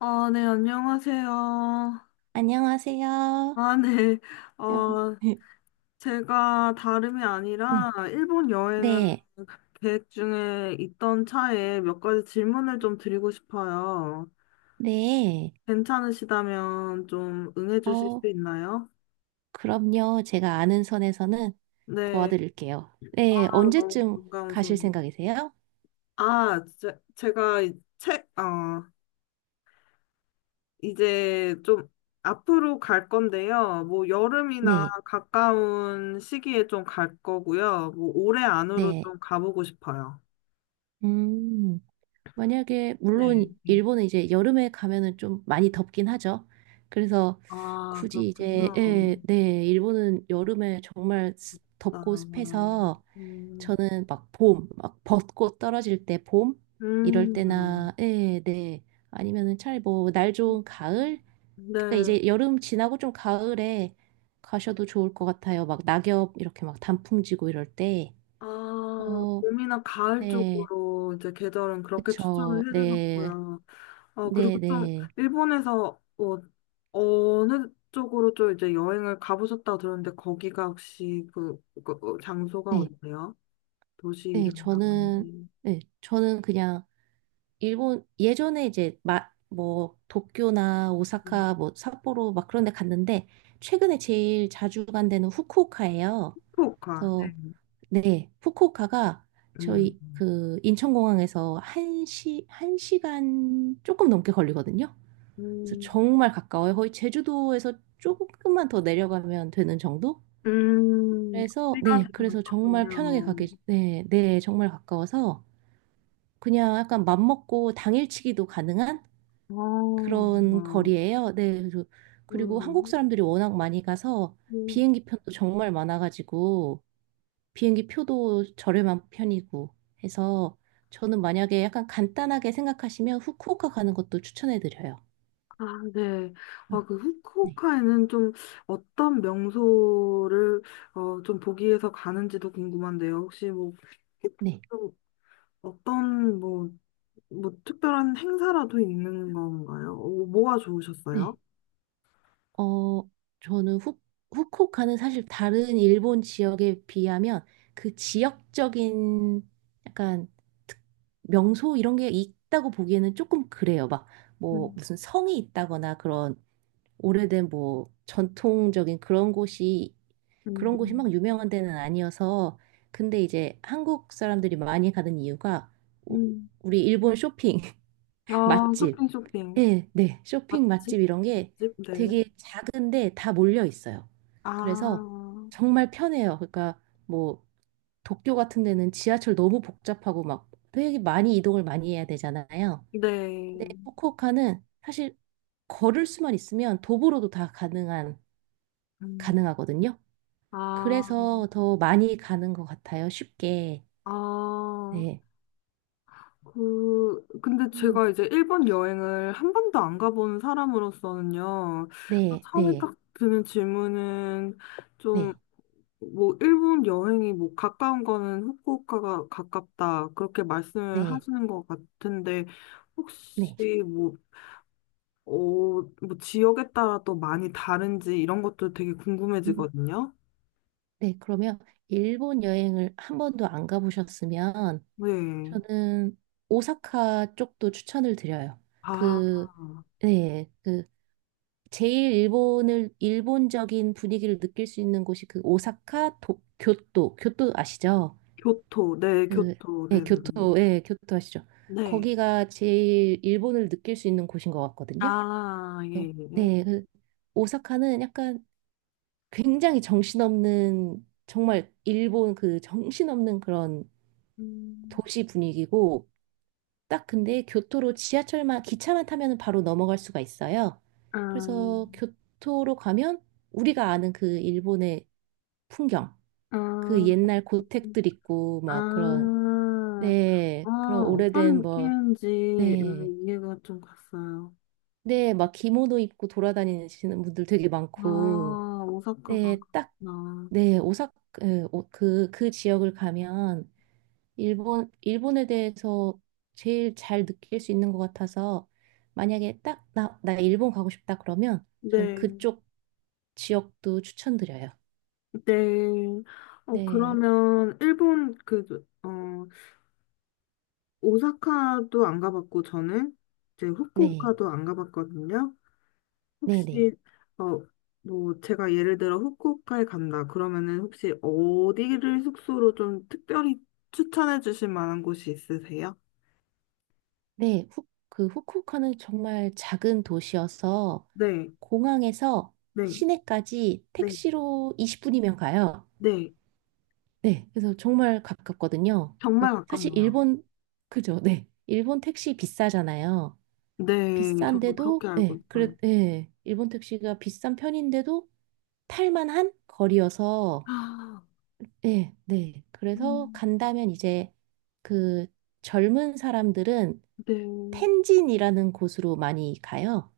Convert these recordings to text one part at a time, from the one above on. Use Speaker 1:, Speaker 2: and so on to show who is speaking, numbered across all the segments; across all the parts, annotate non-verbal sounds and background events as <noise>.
Speaker 1: 네, 안녕하세요.
Speaker 2: 안녕하세요.
Speaker 1: 아, 네.
Speaker 2: 요.
Speaker 1: 어,
Speaker 2: <laughs>
Speaker 1: 제가 다름이
Speaker 2: 네,
Speaker 1: 아니라 일본 여행을
Speaker 2: 네,
Speaker 1: 계획 중에 있던 차에 몇 가지 질문을 좀 드리고 싶어요.
Speaker 2: 네.
Speaker 1: 괜찮으시다면 좀 응해 주실
Speaker 2: 어,
Speaker 1: 수 있나요?
Speaker 2: 그럼요. 제가 아는 선에서는
Speaker 1: 네.
Speaker 2: 도와드릴게요.
Speaker 1: 아,
Speaker 2: 네,
Speaker 1: 너무
Speaker 2: 언제쯤
Speaker 1: 반가운
Speaker 2: 가실
Speaker 1: 소리.
Speaker 2: 생각이세요?
Speaker 1: 제가 이 책, 이제 좀 앞으로 갈 건데요. 뭐 여름이나
Speaker 2: 네,
Speaker 1: 가까운 시기에 좀 갈 거고요. 뭐 올해 안으로
Speaker 2: 네.
Speaker 1: 좀 가보고 싶어요.
Speaker 2: 음, 만약에, 물론,
Speaker 1: 네. 네.
Speaker 2: 일본은 이제 여름에 가면은 좀 많이 덥긴 하죠. 그래서
Speaker 1: 아,
Speaker 2: 굳이 이제,
Speaker 1: 그렇군요.
Speaker 2: 예, 네, 일본은 여름에 정말
Speaker 1: 아,
Speaker 2: 덥고 습해서
Speaker 1: 음,
Speaker 2: 저는 막 봄, 막 벚꽃 떨어질 때 봄? 이럴
Speaker 1: 음,
Speaker 2: 때나, 네, 네. 아니면은 차라리 뭐, 날 좋은 가을? 그러니까
Speaker 1: 네.
Speaker 2: 이제 여름 지나고 좀 가을에 가셔도 좋을 것 같아요. 막 낙엽 이렇게 막 단풍 지고 이럴 때.
Speaker 1: 아,
Speaker 2: 어,
Speaker 1: 봄이나 가을
Speaker 2: 네.
Speaker 1: 쪽으로 이제 계절은 그렇게
Speaker 2: 그쵸.
Speaker 1: 추천을
Speaker 2: 네.
Speaker 1: 해주셨고요.
Speaker 2: 네,
Speaker 1: 그리고 좀
Speaker 2: 네.
Speaker 1: 일본에서 어느 쪽으로 좀 이제 여행을 가보셨다고 들었는데 거기가 혹시 장소가
Speaker 2: 네.
Speaker 1: 어디세요? 도시
Speaker 2: 네.
Speaker 1: 이름이라든지.
Speaker 2: 네. 저는 그냥 일본 예전에 이제 뭐 도쿄나
Speaker 1: 음,
Speaker 2: 오사카 뭐 삿포로 막 그런 데 갔는데 최근에 제일 자주 간 데는 후쿠오카예요.
Speaker 1: 후쿠오카.
Speaker 2: 그래서
Speaker 1: 네.
Speaker 2: 네, 후쿠오카가
Speaker 1: 음.
Speaker 2: 저희 그 인천공항에서 한시한시간 조금 넘게 걸리거든요. 그래서
Speaker 1: 음.
Speaker 2: 정말 가까워요. 거의 제주도에서 조금만 더 내려가면 되는 정도? 그래서
Speaker 1: 거리가
Speaker 2: 네,
Speaker 1: 되게
Speaker 2: 그래서 정말 편하게
Speaker 1: 가깝군요.
Speaker 2: 가게 네, 네, 정말 가까워서 그냥 약간 맘 먹고 당일치기도 가능한
Speaker 1: 아,
Speaker 2: 그런
Speaker 1: 아.
Speaker 2: 거리예요. 네. 그래서- 그리고 한국
Speaker 1: 음.
Speaker 2: 사람들이 워낙 많이 가서
Speaker 1: 음.
Speaker 2: 비행기 편도 정말 많아가지고 비행기 표도 저렴한 편이고 해서 저는 만약에 약간 간단하게 생각하시면 후쿠오카 가는 것도 추천해드려요.
Speaker 1: 아, 네.
Speaker 2: 어,
Speaker 1: 아, 그
Speaker 2: 네.
Speaker 1: 후쿠오카에는 좀 어떤 명소를 좀 보기 위해서 가는지도 궁금한데요. 혹시 그
Speaker 2: 네.
Speaker 1: 좀 어떤 뭐, 뭐 특별한 행사라도 있는 건가요? 뭐가
Speaker 2: 네.
Speaker 1: 좋으셨어요?
Speaker 2: 어, 저는 후쿠오카는 사실 다른 일본 지역에 비하면 그 지역적인 약간 특- 명소 이런 게 있다고 보기에는 조금 그래요. 막 뭐
Speaker 1: 음,
Speaker 2: 무슨 성이 있다거나 그런 오래된 뭐 전통적인
Speaker 1: 음.
Speaker 2: 그런 곳이 막 유명한 데는 아니어서 근데 이제 한국 사람들이 많이 가는 이유가 우-
Speaker 1: 음.
Speaker 2: 우리 일본 쇼핑
Speaker 1: 아,
Speaker 2: 맛집.
Speaker 1: 쇼핑, 쇼핑.
Speaker 2: 예, 네. 쇼핑 맛집
Speaker 1: 맛집?
Speaker 2: 이런 게
Speaker 1: 맛집? 네.
Speaker 2: 되게 작은데 다 몰려 있어요.
Speaker 1: 아,
Speaker 2: 그래서 정말 편해요. 그러니까 뭐 도쿄 같은 데는 지하철 너무 복잡하고 막 되게 많이 이동을 많이 해야 되잖아요. 근데
Speaker 1: 네.
Speaker 2: 후쿠오카는 사실 걸을 수만 있으면 도보로도 다 가능한
Speaker 1: 음.
Speaker 2: 가능하거든요.
Speaker 1: 아,
Speaker 2: 그래서 더 많이 가는 것 같아요. 쉽게.
Speaker 1: 아.
Speaker 2: 네.
Speaker 1: 그, 근데
Speaker 2: 음,
Speaker 1: 제가 이제 일본 여행을 한 번도 안 가본 사람으로서는요,
Speaker 2: 네,
Speaker 1: 처음에
Speaker 2: 네,
Speaker 1: 딱 드는 질문은 좀,
Speaker 2: 네,
Speaker 1: 뭐, 일본 여행이 뭐, 가까운 거는 후쿠오카가 가깝다, 그렇게 말씀을
Speaker 2: 네,
Speaker 1: 하시는 것 같은데, 혹시
Speaker 2: 네.
Speaker 1: 뭐, 어, 뭐, 지역에 따라 또 많이 다른지 이런 것도 되게
Speaker 2: 음.
Speaker 1: 궁금해지거든요.
Speaker 2: 네, 그러면 일본 여행을 한 번도 안 가보셨으면
Speaker 1: 네.
Speaker 2: 저는 오사카 쪽도 추천을 드려요.
Speaker 1: 아,
Speaker 2: 그, 네, 그 제일 일본을 일본적인 분위기를 느낄 수 있는 곳이 그 오사카 교토, 교토 아시죠?
Speaker 1: 교토, 네,
Speaker 2: 그,
Speaker 1: 교토,
Speaker 2: 네,
Speaker 1: 네, 네.
Speaker 2: 교토, 예, 교토 아시죠?
Speaker 1: 네.
Speaker 2: 거기가 제일 일본을 느낄 수 있는 곳인 것 같거든요.
Speaker 1: 아,
Speaker 2: 그래서
Speaker 1: 예, 예.
Speaker 2: 네, 그 오사카는 약간 굉장히 정신없는 정말 일본 그 정신없는 그런
Speaker 1: 음,
Speaker 2: 도시 분위기고 딱 근데 교토로 지하철만 기차만 타면 바로 넘어갈 수가 있어요.
Speaker 1: 아,
Speaker 2: 그래서 교토로 가면 우리가 아는 그 일본의 풍경,
Speaker 1: 아,
Speaker 2: 그 옛날 고택들 있고 막 그런
Speaker 1: 아,
Speaker 2: 네 그런
Speaker 1: 아, 어떤
Speaker 2: 오래된
Speaker 1: 느낌인지 이해가 좀 갔어요.
Speaker 2: 뭐 네 네 막 기모노 입고 돌아다니시는 분들 되게 많고
Speaker 1: 아, 오사카가
Speaker 2: 네딱네
Speaker 1: 그렇구나.
Speaker 2: 오사카 그그 지역을 가면 일본에 대해서 제일 잘 느낄 수 있는 것 같아서 만약에 딱 나 일본 가고 싶다 그러면 전
Speaker 1: 네,
Speaker 2: 그쪽 지역도 추천드려요.
Speaker 1: 네.
Speaker 2: 네,
Speaker 1: 그러면 일본 오사카도 안 가봤고 저는 이제
Speaker 2: 네,
Speaker 1: 후쿠오카도 안 가봤거든요.
Speaker 2: 네, 네.
Speaker 1: 혹시 어, 뭐 제가 예를 들어 후쿠오카에 간다. 그러면은 혹시 어디를 숙소로 좀 특별히 추천해 주실 만한 곳이 있으세요?
Speaker 2: 네, 그 후쿠오카는 정말 작은 도시여서
Speaker 1: 네,
Speaker 2: 공항에서
Speaker 1: 네,
Speaker 2: 시내까지
Speaker 1: 네,
Speaker 2: 택시로 20분이면 가요.
Speaker 1: 네.
Speaker 2: 네, 그래서 정말 가깝거든요.
Speaker 1: 정말
Speaker 2: 그래서 사실
Speaker 1: 가깝네요.
Speaker 2: 일본, 그죠? 네. 일본 택시 비싸잖아요.
Speaker 1: 네, 저도 그렇게
Speaker 2: 비싼데도,
Speaker 1: 알고
Speaker 2: 예,
Speaker 1: 있어요.
Speaker 2: 그래, 예, 일본 택시가 비싼 편인데도 탈만한 거리여서,
Speaker 1: 아,
Speaker 2: 예, 네. 그래서
Speaker 1: 음,
Speaker 2: 간다면 이제 그 젊은 사람들은
Speaker 1: 네,
Speaker 2: 텐진이라는 곳으로 많이 가요.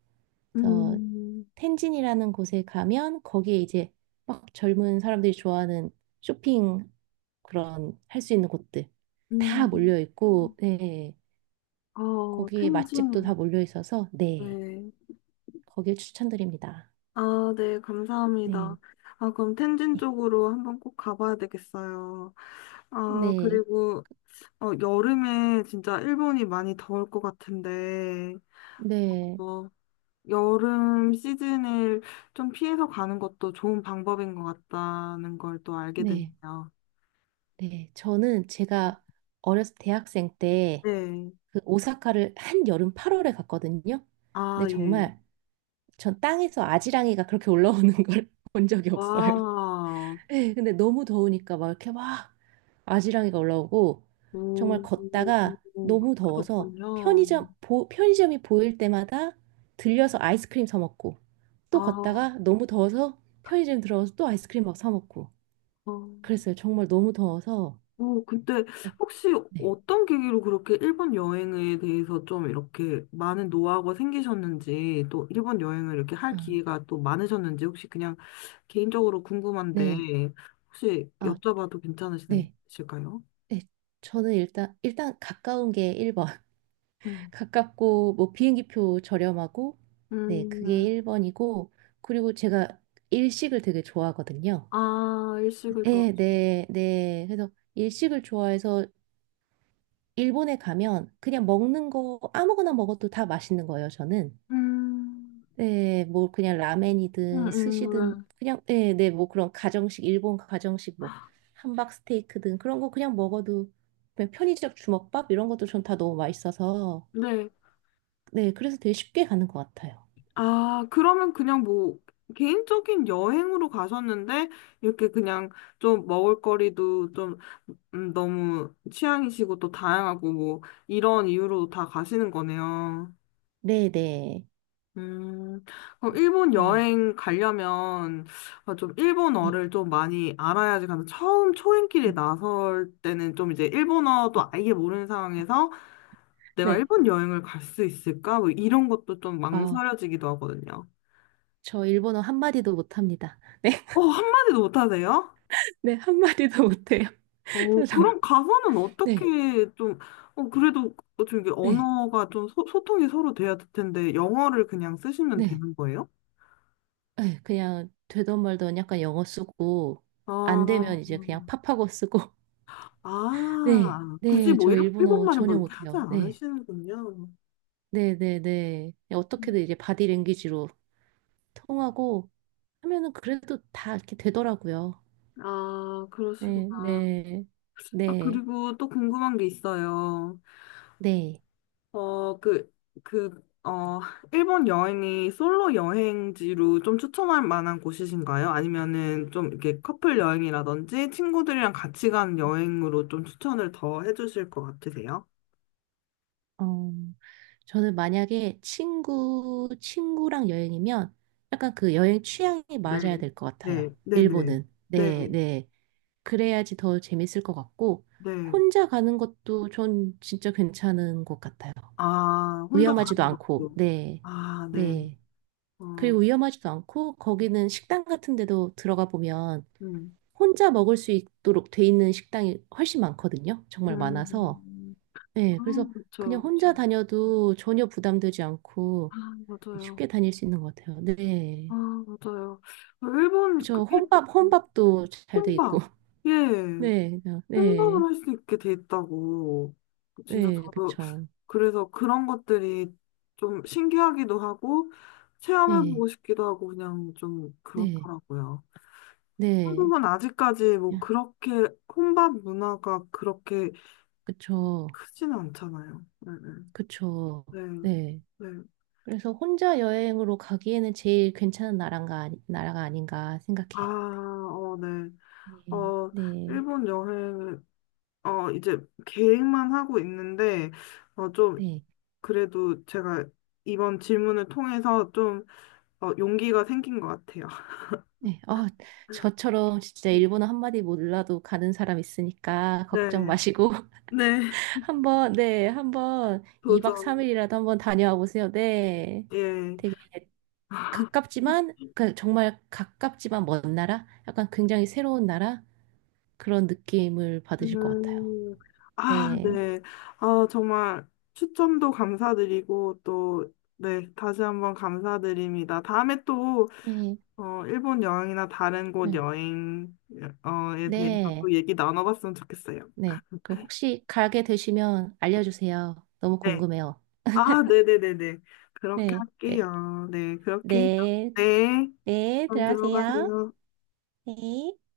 Speaker 2: 그래서
Speaker 1: 음,
Speaker 2: 텐진이라는 곳에 가면 거기에 이제 막 젊은 사람들이 좋아하는 쇼핑 그런 할 수 있는 곳들 다
Speaker 1: 음,
Speaker 2: 몰려 있고, 네.
Speaker 1: 아,
Speaker 2: 거기에 맛집도 다
Speaker 1: 텐진이요.
Speaker 2: 몰려 있어서, 네.
Speaker 1: 네.
Speaker 2: 거길 추천드립니다.
Speaker 1: 아, 네, 감사합니다.
Speaker 2: 네.
Speaker 1: 아, 그럼 텐진
Speaker 2: 네.
Speaker 1: 쪽으로 한번 꼭 가봐야 되겠어요. 아,
Speaker 2: 네,
Speaker 1: 그리고 여름에 진짜 일본이 많이 더울 것 같은데,
Speaker 2: 네,
Speaker 1: 어, 여름 시즌을 좀 피해서 가는 것도 좋은 방법인 것 같다는 걸 또 알게
Speaker 2: 네,
Speaker 1: 됐네요.
Speaker 2: 네. 저는 제가 어렸을 때 대학생 때
Speaker 1: 네.
Speaker 2: 그 오사카를 한 여름 8월에 갔거든요.
Speaker 1: 아,
Speaker 2: 근데
Speaker 1: 예.
Speaker 2: 정말 전 땅에서 아지랑이가 그렇게 올라오는 걸 <laughs> 본 적이 없어요.
Speaker 1: 와,
Speaker 2: 네, 근데 너무 더우니까 막 이렇게 막 아지랑이가 올라오고 정말
Speaker 1: 오,
Speaker 2: 걷다가 너무
Speaker 1: 그렇게
Speaker 2: 더워서
Speaker 1: 덥군요.
Speaker 2: 편의점이 보일 때마다 들려서 아이스크림 사 먹고 또
Speaker 1: 아,
Speaker 2: 걷다가 너무 더워서 편의점 들어가서 또 아이스크림 막 사 먹고
Speaker 1: 어,
Speaker 2: 그랬어요. 정말 너무 더워서.
Speaker 1: 오, 근데
Speaker 2: 어,
Speaker 1: 혹시
Speaker 2: 네.
Speaker 1: 어떤 계기로 그렇게 일본 여행에 대해서 좀 이렇게 많은 노하우가 생기셨는지, 또 일본 여행을 이렇게 할
Speaker 2: 아,
Speaker 1: 기회가 또 많으셨는지, 혹시 그냥 개인적으로 궁금한데,
Speaker 2: 네.
Speaker 1: 혹시
Speaker 2: 아,
Speaker 1: 여쭤봐도
Speaker 2: 네.
Speaker 1: 괜찮으실까요?
Speaker 2: 네. 저는 일단 가까운 게 1번. <laughs>
Speaker 1: 음.
Speaker 2: 가깝고 뭐 비행기표 저렴하고 네, 그게
Speaker 1: 음,
Speaker 2: 1번이고 그리고 제가 일식을 되게 좋아하거든요.
Speaker 1: 아, 일식을
Speaker 2: 네,
Speaker 1: 좋아하죠.
Speaker 2: 네, 네. 그래서 일식을 좋아해서 일본에 가면 그냥 먹는 거 아무거나 먹어도 다 맛있는 거예요, 저는.
Speaker 1: 음,
Speaker 2: 네, 뭐 그냥
Speaker 1: 음,
Speaker 2: 라멘이든 스시든
Speaker 1: 음,
Speaker 2: 그냥 네, 네, 뭐 그런 가정식 일본 가정식 뭐 함박 스테이크든 그런 거 그냥 먹어도 그냥 편의점 주먹밥 이런 것도 전 다 너무 맛있어서
Speaker 1: 네. 네.
Speaker 2: 네, 그래서 되게 쉽게 가는 것 같아요.
Speaker 1: 아, 그러면 그냥 뭐, 개인적인 여행으로 가셨는데, 이렇게 그냥 좀 먹을거리도 좀 너무 취향이시고 또 다양하고 뭐, 이런 이유로 다 가시는 거네요.
Speaker 2: 네, 네.
Speaker 1: 음, 그럼 일본
Speaker 2: 네.
Speaker 1: 여행 가려면 아, 좀
Speaker 2: 네.
Speaker 1: 일본어를 좀 많이 알아야지 가는 처음 초행길에
Speaker 2: 음,
Speaker 1: 나설 때는 좀 이제
Speaker 2: 네.
Speaker 1: 일본어도 아예 모르는 상황에서 내가
Speaker 2: 네.
Speaker 1: 일본 여행을 갈 수 있을까? 뭐 이런 것도 좀
Speaker 2: 아,
Speaker 1: 망설여지기도 하거든요.
Speaker 2: 저 일본어 한마디도 못합니다. 네.
Speaker 1: 어, 한마디도 못하세요?
Speaker 2: <laughs> 네, 한마디도 못해요. <laughs> 저 정-
Speaker 1: 그럼 가서는
Speaker 2: 네.
Speaker 1: 어떻게 좀, 그래도 뭐 좀이
Speaker 2: 네.
Speaker 1: 언어가 좀 소통이 서로 돼야 될 텐데 영어를 그냥 쓰시면
Speaker 2: 네.
Speaker 1: 되는 거예요?
Speaker 2: 네. 그냥 되던 말던 약간 영어 쓰고 안 되면
Speaker 1: 아,
Speaker 2: 이제 그냥 팝하고 쓰고 네,
Speaker 1: 아, 굳이
Speaker 2: 네,
Speaker 1: 뭐
Speaker 2: 저
Speaker 1: 일런
Speaker 2: 일본어
Speaker 1: 일본말은 뭐
Speaker 2: 전혀
Speaker 1: 이렇게 하지
Speaker 2: 못해요. 네,
Speaker 1: 않으시는군요.
Speaker 2: 네, 네, 네. 어떻게든 이제 바디랭귀지로 통하고 하면은 그래도 다 이렇게 되더라고요.
Speaker 1: 아,
Speaker 2: 네,
Speaker 1: 그러시구나.
Speaker 2: 네,
Speaker 1: 아,
Speaker 2: 네,
Speaker 1: 그리고 또 궁금한 게 있어요.
Speaker 2: 네.
Speaker 1: 어, 그, 그, 어, 일본 여행이 솔로 여행지로 좀 추천할 만한 곳이신가요? 아니면은 좀 이렇게 커플 여행이라든지 친구들이랑 같이 간 여행으로 좀 추천을 더 해주실 것 같으세요?
Speaker 2: 어, 저는 만약에 친구랑 여행이면 약간 그 여행 취향이
Speaker 1: 네,
Speaker 2: 맞아야 될 것
Speaker 1: 네,
Speaker 2: 같아요.
Speaker 1: 네, 네,
Speaker 2: 일본은.
Speaker 1: 네,
Speaker 2: 네, 네. 그래야지 더 재밌을 것 같고,
Speaker 1: 네.
Speaker 2: 혼자 가는 것도 전 진짜 괜찮은 것 같아요.
Speaker 1: 아, 혼자
Speaker 2: 위험하지도
Speaker 1: 가는
Speaker 2: 않고,
Speaker 1: 것도.
Speaker 2: 네,
Speaker 1: 아, 네.
Speaker 2: 네.
Speaker 1: 어,
Speaker 2: 그리고 위험하지도 않고, 거기는 식당 같은 데도 들어가 보면
Speaker 1: 음,
Speaker 2: 혼자 먹을 수 있도록 돼 있는 식당이 훨씬 많거든요. 정말 많아서.
Speaker 1: 음, 아,
Speaker 2: 네, 그래서
Speaker 1: 그쵸,
Speaker 2: 그냥 혼자
Speaker 1: 그쵸.
Speaker 2: 다녀도 전혀 부담되지 않고
Speaker 1: 아, 맞아요.
Speaker 2: 쉽게 다닐 수 있는 것 같아요.
Speaker 1: 아,
Speaker 2: 네.
Speaker 1: 맞아요. 아, 일본 그
Speaker 2: 그쵸. 혼밥도 잘 돼 있고.
Speaker 1: 혼밥,
Speaker 2: <laughs>
Speaker 1: 예,
Speaker 2: 네,
Speaker 1: 혼밥을
Speaker 2: 네,
Speaker 1: 할 수 있게 돼 있다고. 진짜
Speaker 2: 네,
Speaker 1: 저도
Speaker 2: 그쵸.
Speaker 1: 그래서 그런 것들이 좀 신기하기도 하고
Speaker 2: 네,
Speaker 1: 체험해보고 싶기도 하고 그냥 좀
Speaker 2: 네,
Speaker 1: 그렇더라고요.
Speaker 2: 네.
Speaker 1: 한국은 아직까지 뭐 그렇게 혼밥 문화가 그렇게
Speaker 2: 그쵸.
Speaker 1: 크진 않잖아요. 네,
Speaker 2: 그쵸.
Speaker 1: 네, 네.
Speaker 2: 네.
Speaker 1: 네.
Speaker 2: 그래서 혼자 여행으로 가기에는 제일 괜찮은 나라가, 아니- 나라가 아닌가
Speaker 1: 아,
Speaker 2: 생각해요.
Speaker 1: 어, 네.
Speaker 2: 네.
Speaker 1: 어,
Speaker 2: 네.
Speaker 1: 일본 여행, 이제 계획만 하고 있는데, 어, 좀,
Speaker 2: 네.
Speaker 1: 그래도 제가 이번 질문을 통해서 좀, 용기가 생긴 것 같아요.
Speaker 2: 네. 어, 저처럼 진짜
Speaker 1: <laughs>
Speaker 2: 일본어 한마디 몰라도 가는 사람 있으니까 걱정
Speaker 1: 네,
Speaker 2: 마시고 <laughs>
Speaker 1: 네,
Speaker 2: 한번 2박
Speaker 1: 도전,
Speaker 2: 3일이라도 한번 다녀와 보세요. 네.
Speaker 1: 예.
Speaker 2: 되게 가깝지만 그 정말 가깝지만 먼 나라? 약간 굉장히 새로운 나라? 그런 느낌을 받으실 것 같아요.
Speaker 1: 음, 아,
Speaker 2: 네.
Speaker 1: 네. 아, 정말 추천도 감사드리고, 또, 네, 다시 한번 감사드립니다. 다음에 또,
Speaker 2: 네.
Speaker 1: 일본 여행이나 다른 곳
Speaker 2: 네.
Speaker 1: 여행, 어,에 대해서
Speaker 2: 네.
Speaker 1: 또 얘기 나눠봤으면 좋겠어요.
Speaker 2: 네. 그 혹시 가게 되시면 알려주세요. 너무
Speaker 1: 네.
Speaker 2: 궁금해요.
Speaker 1: 아, 네네네네. 그렇게
Speaker 2: 네, 네.
Speaker 1: 할게요. 네, 그렇게 해요.
Speaker 2: 네,
Speaker 1: 네,
Speaker 2: 네,
Speaker 1: 그럼
Speaker 2: 들어가세요.
Speaker 1: 들어가세요.
Speaker 2: 네.